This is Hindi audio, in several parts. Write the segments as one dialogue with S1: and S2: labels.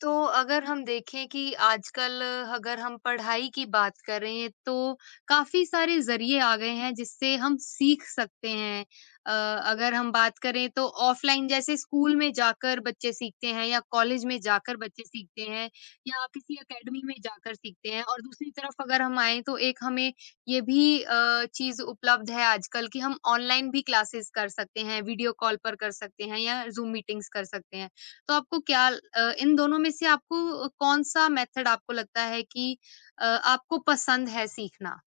S1: तो अगर हम देखें कि आजकल अगर हम पढ़ाई की बात करें तो काफी सारे जरिए आ गए हैं जिससे हम सीख सकते हैं। अ, अगर हम बात करें तो ऑफलाइन जैसे स्कूल में जाकर बच्चे सीखते हैं या कॉलेज में जाकर बच्चे सीखते हैं या किसी एकेडमी में जाकर सीखते हैं और दूसरी तरफ अगर हम आए तो एक हमें ये भी चीज उपलब्ध है आजकल कि हम ऑनलाइन भी क्लासेस कर सकते हैं वीडियो कॉल पर कर सकते हैं या जूम मीटिंग्स कर सकते हैं। तो आपको इन दोनों में से आपको कौन-सा मेथड आपको लगता है कि आपको पसंद है सीखना?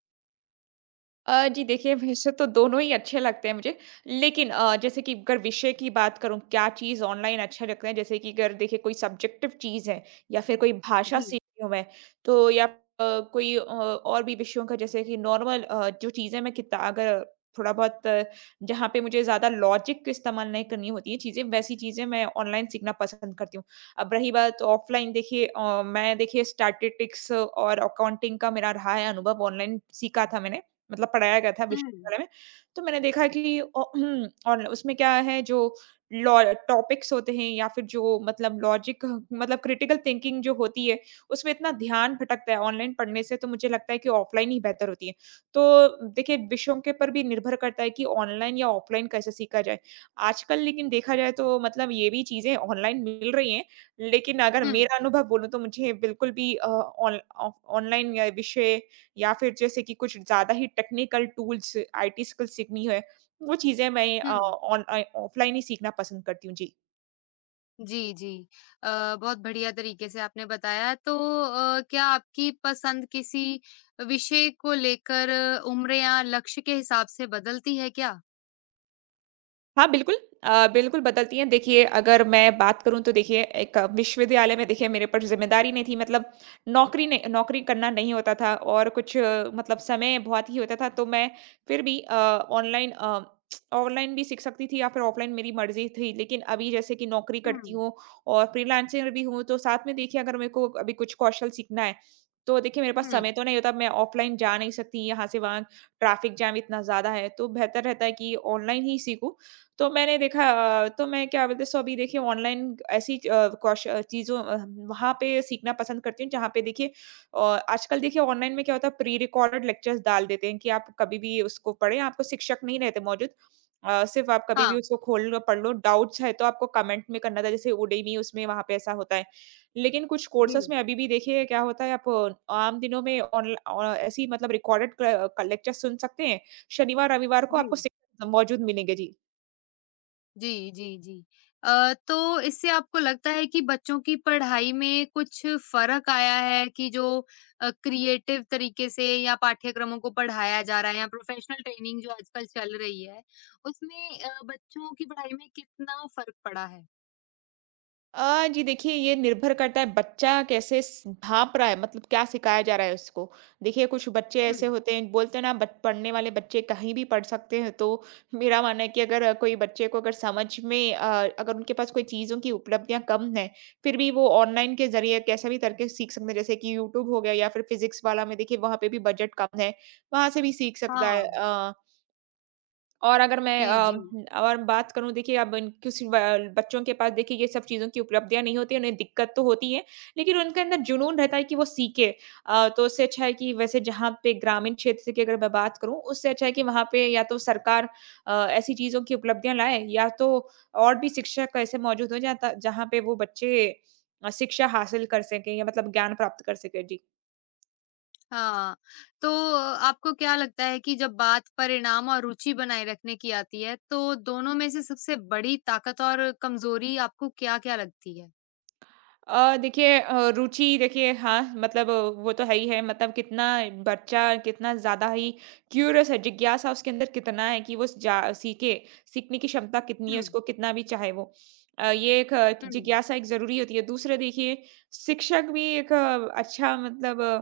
S2: जी देखिए, वैसे तो दोनों ही अच्छे लगते हैं मुझे। लेकिन, जैसे कि अगर विषय की बात करूँ, क्या चीज़ ऑनलाइन अच्छा लगता है, जैसे कि अगर देखिए कोई सब्जेक्टिव चीज़ है या फिर कोई भाषा
S1: जी।
S2: सीख रही हूँ मैं, तो या अ, कोई और भी विषयों का, जैसे कि नॉर्मल, जो चीज़ें मैं किता अगर थोड़ा बहुत, जहाँ पे मुझे ज़्यादा लॉजिक का इस्तेमाल नहीं करनी होती है चीज़ें, वैसी चीज़ें मैं ऑनलाइन सीखना पसंद करती हूँ। अब रही बात ऑफ़लाइन। देखिए, मैं देखिए स्टैटिस्टिक्स और अकाउंटिंग का मेरा रहा है अनुभव, ऑनलाइन सीखा था मैंने। मतलब पढ़ाया गया था
S1: हुँ,
S2: विश्वविद्यालय में। तो मैंने देखा कि औ और उसमें क्या है, जो लॉ टॉपिक्स होते हैं या फिर जो मतलब लॉजिक, मतलब क्रिटिकल थिंकिंग जो होती है, उसमें इतना ध्यान भटकता है ऑनलाइन पढ़ने से, तो मुझे लगता है कि ऑफलाइन ही बेहतर होती है। तो देखिए विषयों के पर भी निर्भर करता है कि ऑनलाइन या ऑफलाइन कैसे सीखा जाए। आजकल लेकिन देखा जाए तो मतलब ये भी चीज़ें ऑनलाइन मिल रही हैं, लेकिन अगर
S1: हुँ,
S2: मेरा अनुभव बोलूँ तो मुझे बिल्कुल भी, ऑन ऑफ ऑनलाइन या विषय, या फिर जैसे कि कुछ ज़्यादा ही टेक्निकल टूल्स, आईटी स्किल्स सीखनी है, वो चीज़ें मैं
S1: हुँ।
S2: अ, ऑफ़लाइन ही सीखना पसंद करती हूँ। जी।
S1: जी, जी। अ, बहुत बढ़िया तरीके से आपने बताया तो क्या आपकी पसंद किसी विषय को लेकर उम्र या लक्ष्य के हिसाब से बदलती है क्या?
S2: हाँ, बिल्कुल। बिल्कुल बदलती हैं। देखिए, अगर मैं बात करूँ तो देखिए, एक विश्वविद्यालय में देखिए मेरे ऊपर ज़िम्मेदारी नहीं थी, मतलब नौकरी ने नौकरी करना नहीं होता था और कुछ, मतलब समय बहुत ही होता था, तो मैं फिर भी, ऑनलाइन अ, ऑनलाइन भी सीख सकती थी या फिर ऑफ़लाइन मेरी मर्ज़ी थी। लेकिन अभी जैसे कि नौकरी करती
S1: हुँ,
S2: हूँ और फ्रीलांसर भी हूँ, तो साथ में देखिए, अगर मेरे को अभी कुछ कौशल सीखना है, तो देखिए मेरे पास
S1: हुँ।
S2: समय तो नहीं होता, मैं ऑफ़लाइन जा नहीं सकती यहाँ से वहाँ, ट्रैफ़िक जैम इतना ज़्यादा है। तो बेहतर रहता है कि ऑनलाइन ही सीखूँ। तो मैंने देखा, तो मैं क्या बोलते हैं, सो अभी देखिए ऑनलाइन ऐसी, चीज़ों, वहाँ पे सीखना पसंद करती हूँ, जहाँ पे देखिए, आजकल देखिए ऑनलाइन में क्या होता है, प्री रिकॉर्डेड लेक्चर्स डाल देते हैं कि आप कभी भी उसको पढ़ें, आपको शिक्षक नहीं रहते मौजूद। सिर्फ आप कभी भी
S1: हाँ।
S2: उसको खोल लो, पढ़ लो, डाउट्स है तो आपको कमेंट में करना था, जैसे उडेमी उसमें वहाँ पे ऐसा होता है। लेकिन कुछ कोर्सेस
S1: जी,
S2: में अभी भी देखिए क्या होता है, आप, आम दिनों में ऐसी मतलब रिकॉर्डेड लेक्चर सुन सकते हैं, शनिवार रविवार को
S1: जी।
S2: आपको शिक्षक मौजूद मिलेंगे। जी।
S1: जी, जी, जी। तो इससे आपको लगता है कि बच्चों की पढ़ाई में कुछ फ़र्क आया है कि जो क्रिएटिव तरीके से या पाठ्यक्रमों को पढ़ाया जा रहा है या प्रोफ़ेशनल ट्रेनिंग जो आजकल चल रही है, उसमें बच्चों की पढ़ाई में कितना फ़र्क पड़ा है?
S2: जी देखिए, ये निर्भर करता है बच्चा कैसे स भाँप रहा है, मतलब क्या सिखाया जा रहा है उसको। देखिए कुछ बच्चे
S1: हुँ,
S2: ऐसे होते हैं, बोलते हैं ना, बच पढ़ने वाले बच्चे कहीं भी पढ़ सकते हैं। तो मेरा मानना है कि, अगर, कोई बच्चे को अगर समझ में अ, अगर उनके पास कोई चीज़ों की उपलब्धियाँ कम हैं, फिर भी वो ऑनलाइन के ज़रिए कैसे भी करके सीख सकते हैं। जैसे कि यूट्यूब हो गया, या फिर फिज़िक्स वाला में देखिए, वहाँ पे भी बजट कम है, वहाँ से भी सीख सकता है।
S1: हाँ।
S2: और अगर मैं
S1: जी, जी।
S2: अ, और बात करूँ, देखिए अब इन किसी ब बच्चों के पास देखिए ये सब चीज़ों की उपलब्धियाँ नहीं होती हैं, उन्हें दिक्कत तो होती है, लेकिन उनके अंदर जुनून रहता है कि वो सीखें। तो उससे अच्छा है कि, वैसे जहाँ पे ग्रामीण क्षेत्र की अगर मैं बात करूँ, उससे अच्छा है कि वहाँ पे या तो सरकार, ऐसी चीज़ों की उपलब्धियाँ लाए, या तो और भी शिक्षक ऐसे मौजूद हों, जहाँ पे वो बच्चे, शिक्षा हासिल कर सकें या मतलब ज्ञान प्राप्त कर सकें। जी।
S1: हाँ, तो आपको क्या लगता है कि जब बात परिणाम और रुचि बनाए रखने की आती है, तो दोनों में से सबसे बड़ी ताकत और कमज़ोरी आपको क्या-क्या लगती है?
S2: देखिए, रुचि देखिए, हाँ मतलब, वो तो है ही है, मतलब कितना बच्चा कितना ज़्यादा ही क्यूरियस है, जिज्ञासा उसके अंदर कितना है कि वो जा सीखे, सीखने की क्षमता कितनी है,
S1: हुँ।
S2: उसको कितना भी चाहे वो। ये एक,
S1: हुँ,
S2: जिज्ञासा एक ज़रूरी होती है, दूसरे देखिए शिक्षक भी एक, अच्छा मतलब अ,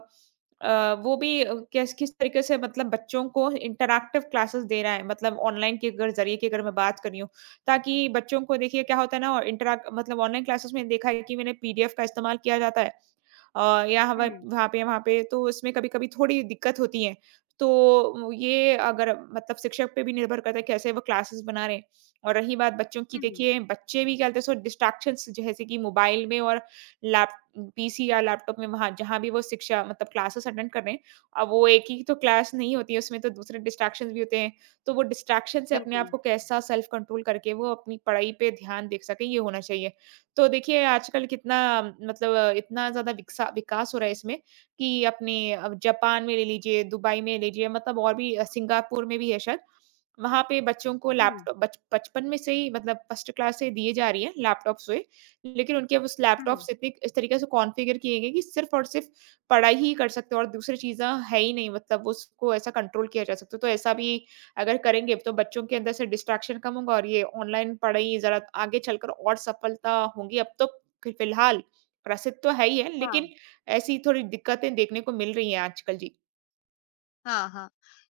S2: अ, वो भी, किस किस तरीके से, मतलब बच्चों को इंटरैक्टिव क्लासेस दे रहा है, मतलब ऑनलाइन के अगर जरिए की अगर मैं बात करी हूँ, ताकि बच्चों को देखिए क्या होता है ना। और इंटरैक्ट मतलब ऑनलाइन क्लासेस में देखा है कि मैंने पीडीएफ का इस्तेमाल किया जाता है। या हवा
S1: हुँ,
S2: वहाँ पे तो उसमें कभी-कभी थोड़ी दिक्कत होती है। तो वो ये, अगर मतलब शिक्षक पे भी निर्भर करता है, कैसे वो क्लासेस बना रहे हैं। और रही बात बच्चों की,
S1: हुँ,
S2: देखिए बच्चे भी क्या होता है, सो डिस्ट्रैक्शंस जैसे कि मोबाइल में, और लैप पीसी या लैपटॉप में, वहाँ जहाँ भी वो शिक्षा मतलब क्लासेस अटेंड कर रहे हैं। अब वो एक ही तो क्लास नहीं होती है, उसमें तो दूसरे डिस्ट्रैक्शंस भी होते हैं। तो वो डिस्ट्रैक्शन से अपने आप
S1: बिल्कुल,
S2: को कैसा सेल्फ कंट्रोल करके वो अपनी पढ़ाई पे ध्यान दे सकें, ये होना चाहिए। तो देखिए आजकल कितना मतलब इतना ज़्यादा विकसा विकास हो रहा है इसमें कि, अपने अब जापान में ले लीजिए, दुबई में ले लीजिए, मतलब और भी, सिंगापुर में भी है शायद। वहाँ पे बच्चों को
S1: हुँ,
S2: लैपटॉप बच बचपन में से ही, मतलब फर्स्ट क्लास से दिए जा रही हैं लैपटॉप्स हुए। लेकिन उनके अब उस
S1: हुँ,
S2: लैपटॉप्स इतने इस तरीके से कॉन्फ़िगर किए गए कि सिर्फ़ और सिर्फ़ पढ़ाई ही कर सकते हो, और दूसरी चीज़ें है ही नहीं, मतलब उसको ऐसा कंट्रोल किया जा सकता है। तो ऐसा भी अगर करेंगे, तो बच्चों के अंदर से डिस्ट्रैक्शन कम होगा, और ये ऑनलाइन पढ़ाई ज़रा आगे चलकर और सफलता होंगी। अब तो फ़िलहाल प्रसिद्ध तो है ही है, लेकिन
S1: हाँ,
S2: ऐसी थोड़ी दिक्कतें देखने को मिल रही हैं आजकल। जी।
S1: हाँ, हाँ।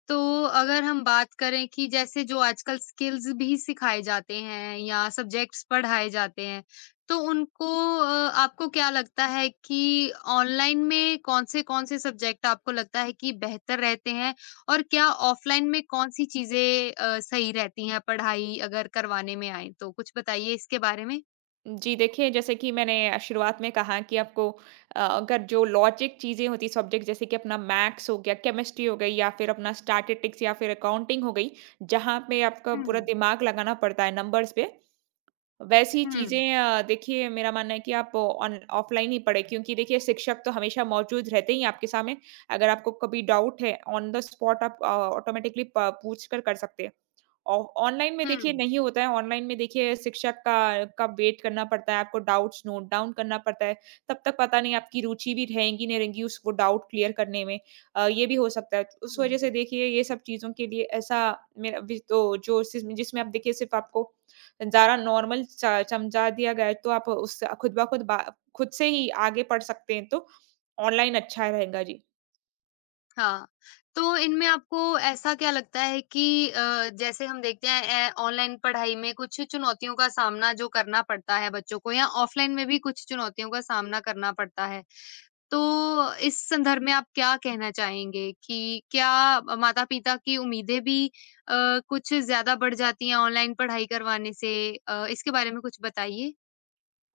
S1: तो अगर हम बात करें कि जैसे जो आजकल स्किल्स भी सिखाए जाते हैं या सब्जेक्ट्स पढ़ाए जाते हैं, तो उनको आपको क्या लगता है कि ऑनलाइन में कौन-से-कौन से कौन से सब्जेक्ट आपको लगता है कि बेहतर रहते हैं? और क्या ऑफलाइन में कौन-सी चीज़ें सही रहती हैं पढ़ाई अगर करवाने में आएँ तो? कुछ बताइए इसके बारे में।
S2: जी, देखिए जैसे कि मैंने शुरुआत में कहा कि आपको, अगर जो लॉजिक चीज़ें होती हैं सब्जेक्ट, जैसे कि अपना मैथ्स हो गया, केमिस्ट्री हो गई, या फिर अपना स्टैटिस्टिक्स या फिर अकाउंटिंग हो गई, जहाँ पे आपका
S1: हुँ,
S2: पूरा दिमाग लगाना पड़ता है नंबर्स पे। वैसी
S1: हुँ,
S2: चीज़ें, देखिए मेरा मानना है कि आप ऑन ऑफ़लाइन ही पढ़ें, क्योंकि देखिए शिक्षक तो हमेशा मौजूद रहते ही हैं आपके सामने। अगर आपको कभी डाउट है, ऑन द स्पॉट आप, ऑटोमेटिकली प पूछ कर, कर सकते हैं। औ ऑनलाइन में देखिए
S1: हुँ,
S2: नहीं होता है, ऑनलाइन में देखिए शिक्षक का वेट करना पड़ता है, आपको डाउट्स नोट डाउन करना पड़ता है, तब तक पता नहीं आपकी रुचि भी रहेंगी नहीं रहेंगी उसको डाउट क्लियर करने में। ये भी हो सकता है। तो उस
S1: हुँ।
S2: वजह से देखिए, ये सब चीज़ों के लिए ऐसा मेरा भी तो, जो सिस्म जिसमें आप देखिए सिर्फ़ आपको ज़रा नॉर्मल च समझा दिया गया है, तो आप उससे खुद ब खुद बा खुद से ही आगे पढ़ सकते हैं, तो ऑनलाइन अच्छा रहेगा। जी।
S1: हाँ, तो इनमें आपको ऐसा क्या लगता है कि जैसे हम देखते हैं ऑनलाइन पढ़ाई में कुछ चुनौतियों का सामना जो करना पड़ता है बच्चों को या ऑफलाइन में भी कुछ चुनौतियों का सामना करना पड़ता है। तो इस संदर्भ में आप क्या कहना चाहेंगे कि क्या माता-पिता की उम्मीदें भी अ, कुछ ज़्यादा बढ़ जाती हैं ऑनलाइन पढ़ाई करवाने से? इसके बारे में कुछ बताइए।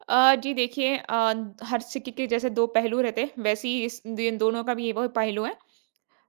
S2: जी देखिए, हर सिक्के के जैसे 2 पहलू रहते हैं, वैसे ही इस दिन दोनों का भी ये वो पहलू है।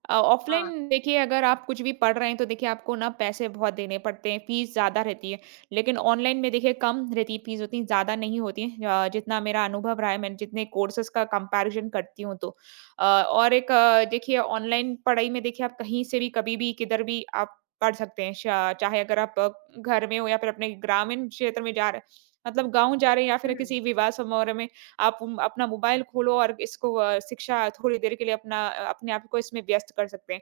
S1: हाँ।
S2: ऑफ़लाइन देखिए, अगर आप कुछ भी पढ़ रहे हैं, तो देखिए आपको ना पैसे बहुत देने पड़ते हैं, फ़ीस ज़्यादा रहती है। लेकिन ऑनलाइन में देखिए कम रहती है, फ़ीस उतनी ज़्यादा नहीं होती है, जितना मेरा अनुभव रहा है, मैं जितने कोर्सेज़ का कंपैरिज़न करती हूँ तो। और एक, देखिए ऑनलाइन पढ़ाई में देखिए, आप कहीं से भी, कभी भी, किधर भी आप पढ़ सकते हैं। शा चाहे अगर आप, घर में हो, या फिर अपने ग्रामीण क्षेत्र में जा रहे, मतलब गाँव जा रहे हैं, या फिर
S1: हुँ,
S2: किसी विवाह समारोह में, आप अपना मोबाइल खोलो और इसको, शिक्षा थोड़ी देर के लिए अपना, अपने आप को इसमें व्यस्त कर सकते हैं।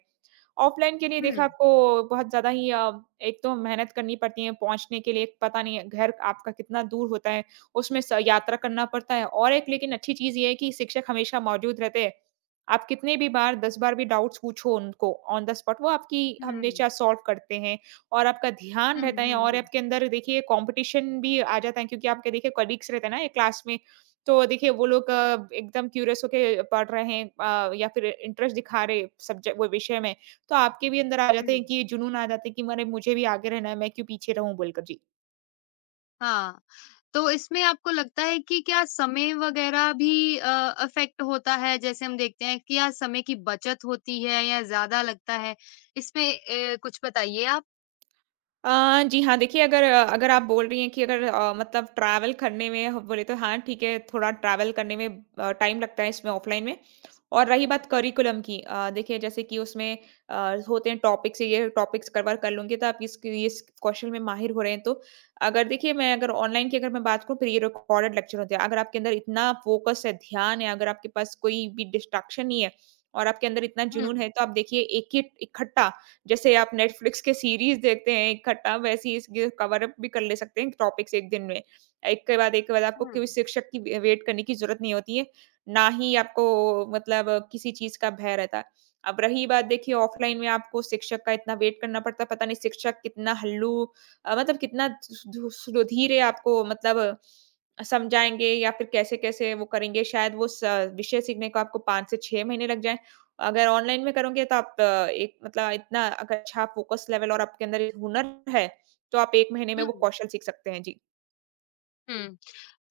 S2: ऑफ़लाइन के लिए
S1: हुँ,
S2: देखिए आपको बहुत ज़्यादा ही, एक तो मेहनत करनी पड़ती है पहुँचने के लिए, पता नहीं है घर आपका कितना दूर होता है, उसमें स यात्रा करना पड़ता है, और एक लेकिन अच्छी चीज़ ये है कि शिक्षक हमेशा मौजूद रहते हैं। आप कितने भी बार, 10 बार भी डाउट्स पूछो उनको ऑन द स्पॉट, वो आपकी
S1: हुँ,
S2: हमेशा सॉल्व करते हैं, और आपका ध्यान
S1: हुँ, हुँ,
S2: रहता है,
S1: हुँ,
S2: और
S1: हुँ,
S2: आपके अंदर देखिए कॉम्पिटिशन भी आ जाता है, क्योंकि आपके देखिए कलीग्स रहते हैं ना एक क्लास में, तो देखिए वो लोग, एकदम क्यूरियस होके पढ़ रहे हैं, या फिर इंटरेस्ट दिखा रहे सब्जेक्ट वो विषय में। तो आपके भी अंदर आ
S1: हुँ।
S2: जाते हैं कि, ये जुनून आ जाता है कि, अरे मुझे भी आगे रहना है, मैं क्यों पीछे रहूँ, बोलकर? जी।
S1: हाँ, तो इसमें आपको लगता है कि क्या समय वगैरह भी अफ़ेक्ट होता है? जैसे हम देखते हैं कि या समय की बचत होती है या ज़्यादा लगता है? इसमें कुछ बताइए आप?
S2: जी हाँ, देखिए अगर अगर आप बोल रही हैं कि अगर मतलब ट्रैवल करने में ह बोले तो हाँ, ठीक है, थोड़ा ट्रैवल करने में टाइम लगता है इसमें ऑफ़लाइन में। और रही बात करिकुलम की देखिए जैसे कि उसमें होते हैं टॉपिक्स, ये टॉपिक्स कवर कर लूँगी तो आप इस कौशल में माहिर हो रहे हैं। तो अगर देखिए मैं अगर ऑनलाइन की अगर मैं बात करूँ, प्री रिकॉर्डेड लेक्चर होते हैं। अगर आपके अंदर इतना फ़ोकस है, ध्यान है, अगर आपके पास कोई भी डिस्ट्रैक्शन नहीं है और आपके अंदर इतना
S1: हुँ,
S2: जुनून है तो आप देखिए एक ही इकट्ठा, जैसे आप नेटफ्लिक्स के सीरीज़ देखते हैं इकट्ठा, वैसी इसकी कवर अप भी कर ले सकते हैं टॉपिक्स एक दिन में। एक के बाद आपको
S1: हुँ,
S2: कोई शिक्षक की वे वेट करने की ज़रूरत नहीं होती है, ना ही आपको मतलब किसी चीज़ का भय रहता है। अब रही बात, देखिए
S1: हुँ,
S2: ऑफ़लाइन में आपको शिक्षक का इतना वेट करना पड़ता है, पता नहीं शिक्षक कितना हल्लू मतलब कितना स धु सुधीरे आपको मतलब समझाएँगे या फिर कैसे-कैसे वो करेंगे। शायद वो स विषय सीखने को आपको 5 से 6 महीने लग जाएँ। अगर ऑनलाइन में करोगे तो आप एक मतलब इतना अगर अच्छा फोकस लेवल और आपके अंदर एक हुनर है, तो आप 1 महीने में वो
S1: हुँ,
S2: कौशल सीख सकते हैं। जी।
S1: हुँ।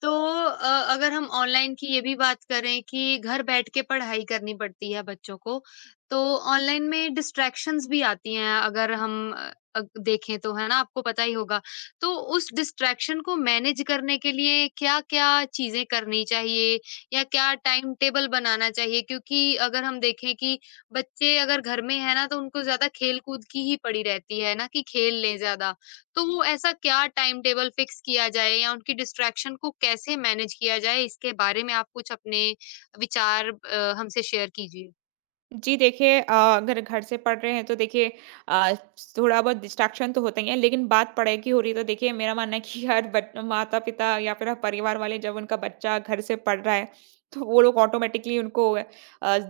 S1: तो अगर हम ऑनलाइन की ये भी बात करें कि घर बैठ के पढ़ाई करनी पड़ती है बच्चों को, तो ऑनलाइन में डिस्ट्रैक्शंस भी आती हैं अगर हम अ, अग देखें तो, है ना? आपको पता ही होगा। तो उस डिस्ट्रैक्शन को मैनेज करने के लिए क्या-क्या चीज़ें करनी चाहिए या क्या टाइम टेबल बनाना चाहिए? क्योंकि अगर हम देखें कि बच्चे अगर घर में हैं ना, तो उनको ज़्यादा खेल-कूद की ही पड़ी रहती है ना कि खेल लें ज़्यादा। तो वो ऐसा क्या टाइम टेबल फिक्स किया जाए या उनकी डिस्ट्रैक्शन को कैसे मैनेज किया जाए? इसके बारे में आप कुछ अपने विचार हमसे शेयर कीजिए।
S2: जी देखिए, अगर घर से पढ़ रहे हैं तो देखिए अ, थोड़ा बहुत डिस्ट्रैक्शन तो होता ही है, लेकिन बात पढ़ाई की हो रही है तो देखिए मेरा मानना है कि हर बच- माता पिता या फिर हर परिवार वाले, जब उनका बच्चा घर से पढ़ रहा है तो वो लोग ऑटोमेटिकली उनको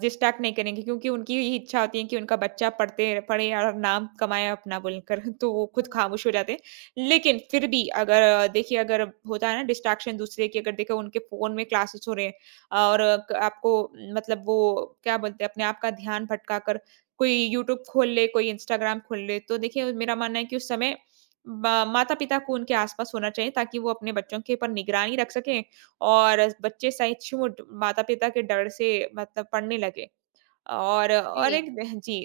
S2: डिस्ट्रैक्ट नहीं करेंगे क्योंकि उनकी यही इच्छा होती है कि उनका बच्चा पढ़ते पढ़े और नाम कमाए अपना बोलकर। तो वो खुद
S1: हुँ।
S2: खामोश हो जाते हैं, लेकिन फिर भी अगर देखिए अगर होता है ना डिस्ट्रैक्शन दूसरे की, अगर देखो उनके फोन में क्लासेस हो रहे हैं और क आपको मतलब वो क्या बोलते हैं, अपने आप का ध्यान भटका कर कोई यूट्यूब खोल ले, कोई इंस्टाग्राम खोल ले। तो देखिए मेरा मानना है कि उस समय ब माता-पिता को उनके आस-पास होना चाहिए ताकि वो अपने बच्चों के ऊपर निगरानी रख सकें और बच्चे सचमुच माता-पिता के डर से मतलब पढ़ने लगे। और
S1: जी,
S2: एक जी।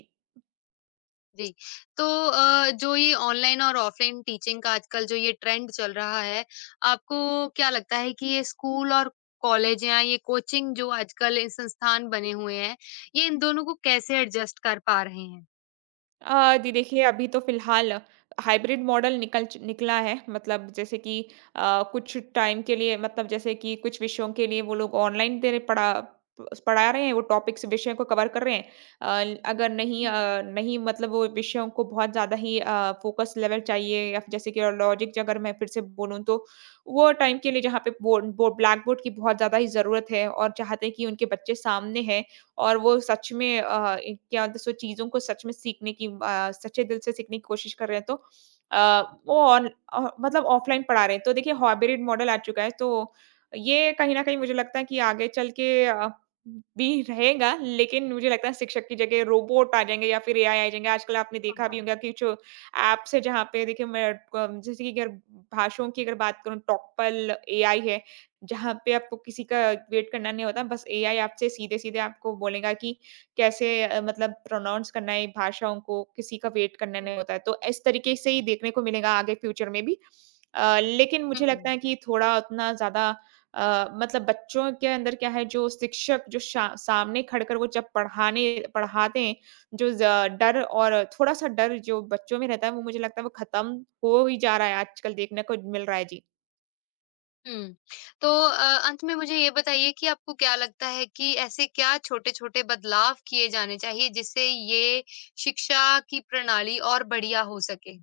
S1: जी। तो जो ये ऑनलाइन और ऑफलाइन टीचिंग का आजकल जो ये ट्रेंड चल रहा है, आपको क्या लगता है कि ये स्कूल और कॉलेज या ये कोचिंग जो आजकल ये संस्थान बने हुए हैं, ये इन दोनों को कैसे एडजस्ट कर पा रहे हैं?
S2: दी देखिए, अभी तो फ़िलहाल हाइब्रिड मॉडल निकल च निकला है। मतलब जैसे कि कुछ टाइम के लिए, मतलब जैसे कि कुछ विषयों के लिए वो लोग ऑनलाइन दे रहे पढ़ा पढ़ा रहे हैं, वो टॉपिक्स विषय को कवर कर रहे हैं। अगर नहीं
S1: हुँ।
S2: नहीं मतलब वो विषयों को बहुत ज़्यादा ही फ़ोकस लेवल चाहिए या फिर जैसे कि लॉजिक अगर मैं फिर से बोलूँ तो वो टाइम के लिए जहाँ पे बोर्ड बो ब्लैक बोर्ड की बहुत ज़्यादा ही ज़रूरत है और चाहते हैं कि उनके बच्चे सामने हैं और वो सच में एक क्या होता है सो चीज़ों को सच में सीखने की सच्चे दिल से सीखने की कोशिश कर रहे हैं, तो अ, वो ऑन मतलब ऑफलाइन पढ़ा रहे हैं। तो देखिए हाइब्रिड मॉडल आ चुका है तो ये कहीं न कहीं मुझे लगता है कि आगे चल के भी रहेगा, लेकिन मुझे लगता है शिक्षक की जगह रोबोट आ जाएँगे या फिर एआई आ जाएँगे। आजकल आपने
S1: हाँ,
S2: देखा भी
S1: हाँ।
S2: होगा कि जो ऐप्स है जहाँ पे देखिए मैं क जैसे कि अगर भाषाओं की अगर बात करूँ, टॉकपल एआई है। जहाँ पे आपको किसी का वेट करना नहीं होता, बस एआई आपसे सीधे-सीधे आपको बोलेगा कि कैसे मतलब प्रोनाउंस करना है भाषाओं को, किसी का वेट करना
S1: हुँ।
S2: नहीं होता है। तो इस तरीके से ही देखने को मिलेगा आगे फ्यूचर में भी। लेकिन मुझे
S1: हुँ।
S2: लगता है कि थोड़ा उतना ज़्यादा मतलब बच्चों के अंदर क्या है जो शिक्षक जो शा सामने खड़कर वो जब पढ़ाने पढ़ाते हैं, जो ज डर और थोड़ा-सा डर जो बच्चों में रहता है, वो मुझे लगता है वो खत्म हो ही जा रहा है, आजकल देखने को मिल रहा है। जी।
S1: हुँ। तो अंत में मुझे ये बताइए कि आपको क्या लगता है कि ऐसे क्या छोटे-छोटे बदलाव किए जाने चाहिए जिससे ये शिक्षा की प्रणाली और बढ़िया हो सके?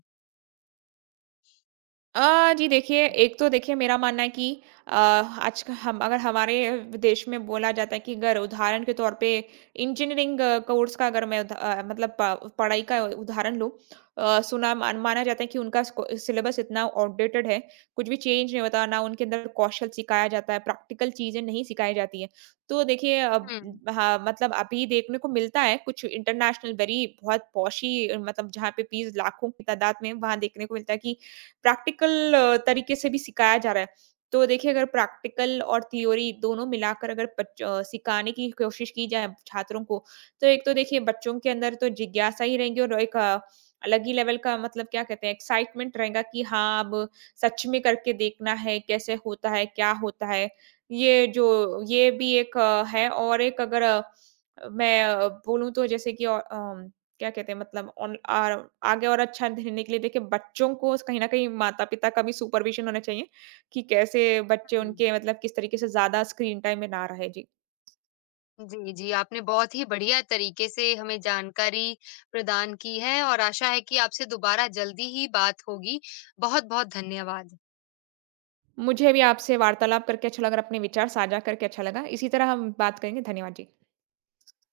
S2: जी देखिए, एक तो देखिए मेरा मानना है कि अ, आज का हम अगर हमारे देश में बोला जाता है कि अगर उदाहरण के तौर पे इंजीनियरिंग कोर्स का अगर मैं उदा मतलब प पढ़ाई का उदाहरण लूँ, सुना मान माना जाता है कि उनका स्को सिलेबस इतना आउटडेटेड है, कुछ भी चेंज नहीं होता, ना उनके अंदर कौशल सिखाया जाता है, प्रैक्टिकल चीज़ें नहीं सिखाई जाती हैं। तो देखिए अब
S1: हुँ,
S2: हाँ, मतलब अभी देखने को मिलता है कुछ इंटरनेशनल वेरी बहुत पॉशी, मतलब जहाँ पे फीस लाखों की तादाद में, वहाँ देखने को मिलता है कि प्रैक्टिकल तरीके से भी सिखाया जा रहा है। तो देखिए अगर प्रैक्टिकल और थ्योरी दोनों मिलाकर अगर बच सिखाने की कोशिश की जाए छात्रों को, तो एक तो देखिए बच्चों के अंदर तो जिज्ञासा ही रहेगी और एक अलग ही लेवल का मतलब क्या कहते हैं एक्साइटमेंट रहेगा कि हाँ, अब सच में करके देखना है, कैसे होता है, क्या होता है? ये जो ये भी एक है और एक अगर मैं मैं बोलूँ तो जैसे कि औ अम क्या कहते हैं मतलब ऑन आर आगे और अच्छा देने के लिए देखिए बच्चों को कहीं न कहीं माता-पिता का भी सुपरविज़न होना चाहिए, कि कैसे बच्चे
S1: हुँ।
S2: उनके मतलब किस तरीके से ज़्यादा स्क्रीन टाइम में ना रहे। जी।
S1: जी, जी, आपने बहुत ही बढ़िया तरीके से हमें जानकारी प्रदान की है और आशा है कि आपसे दोबारा जल्दी ही बात होगी। बहुत-बहुत धन्यवाद।
S2: मुझे भी आपसे वार्तालाप करके अच्छा लगा और अपने विचार साझा करके अच्छा लगा। इसी तरह हम बात करेंगे। धन्यवाद जी।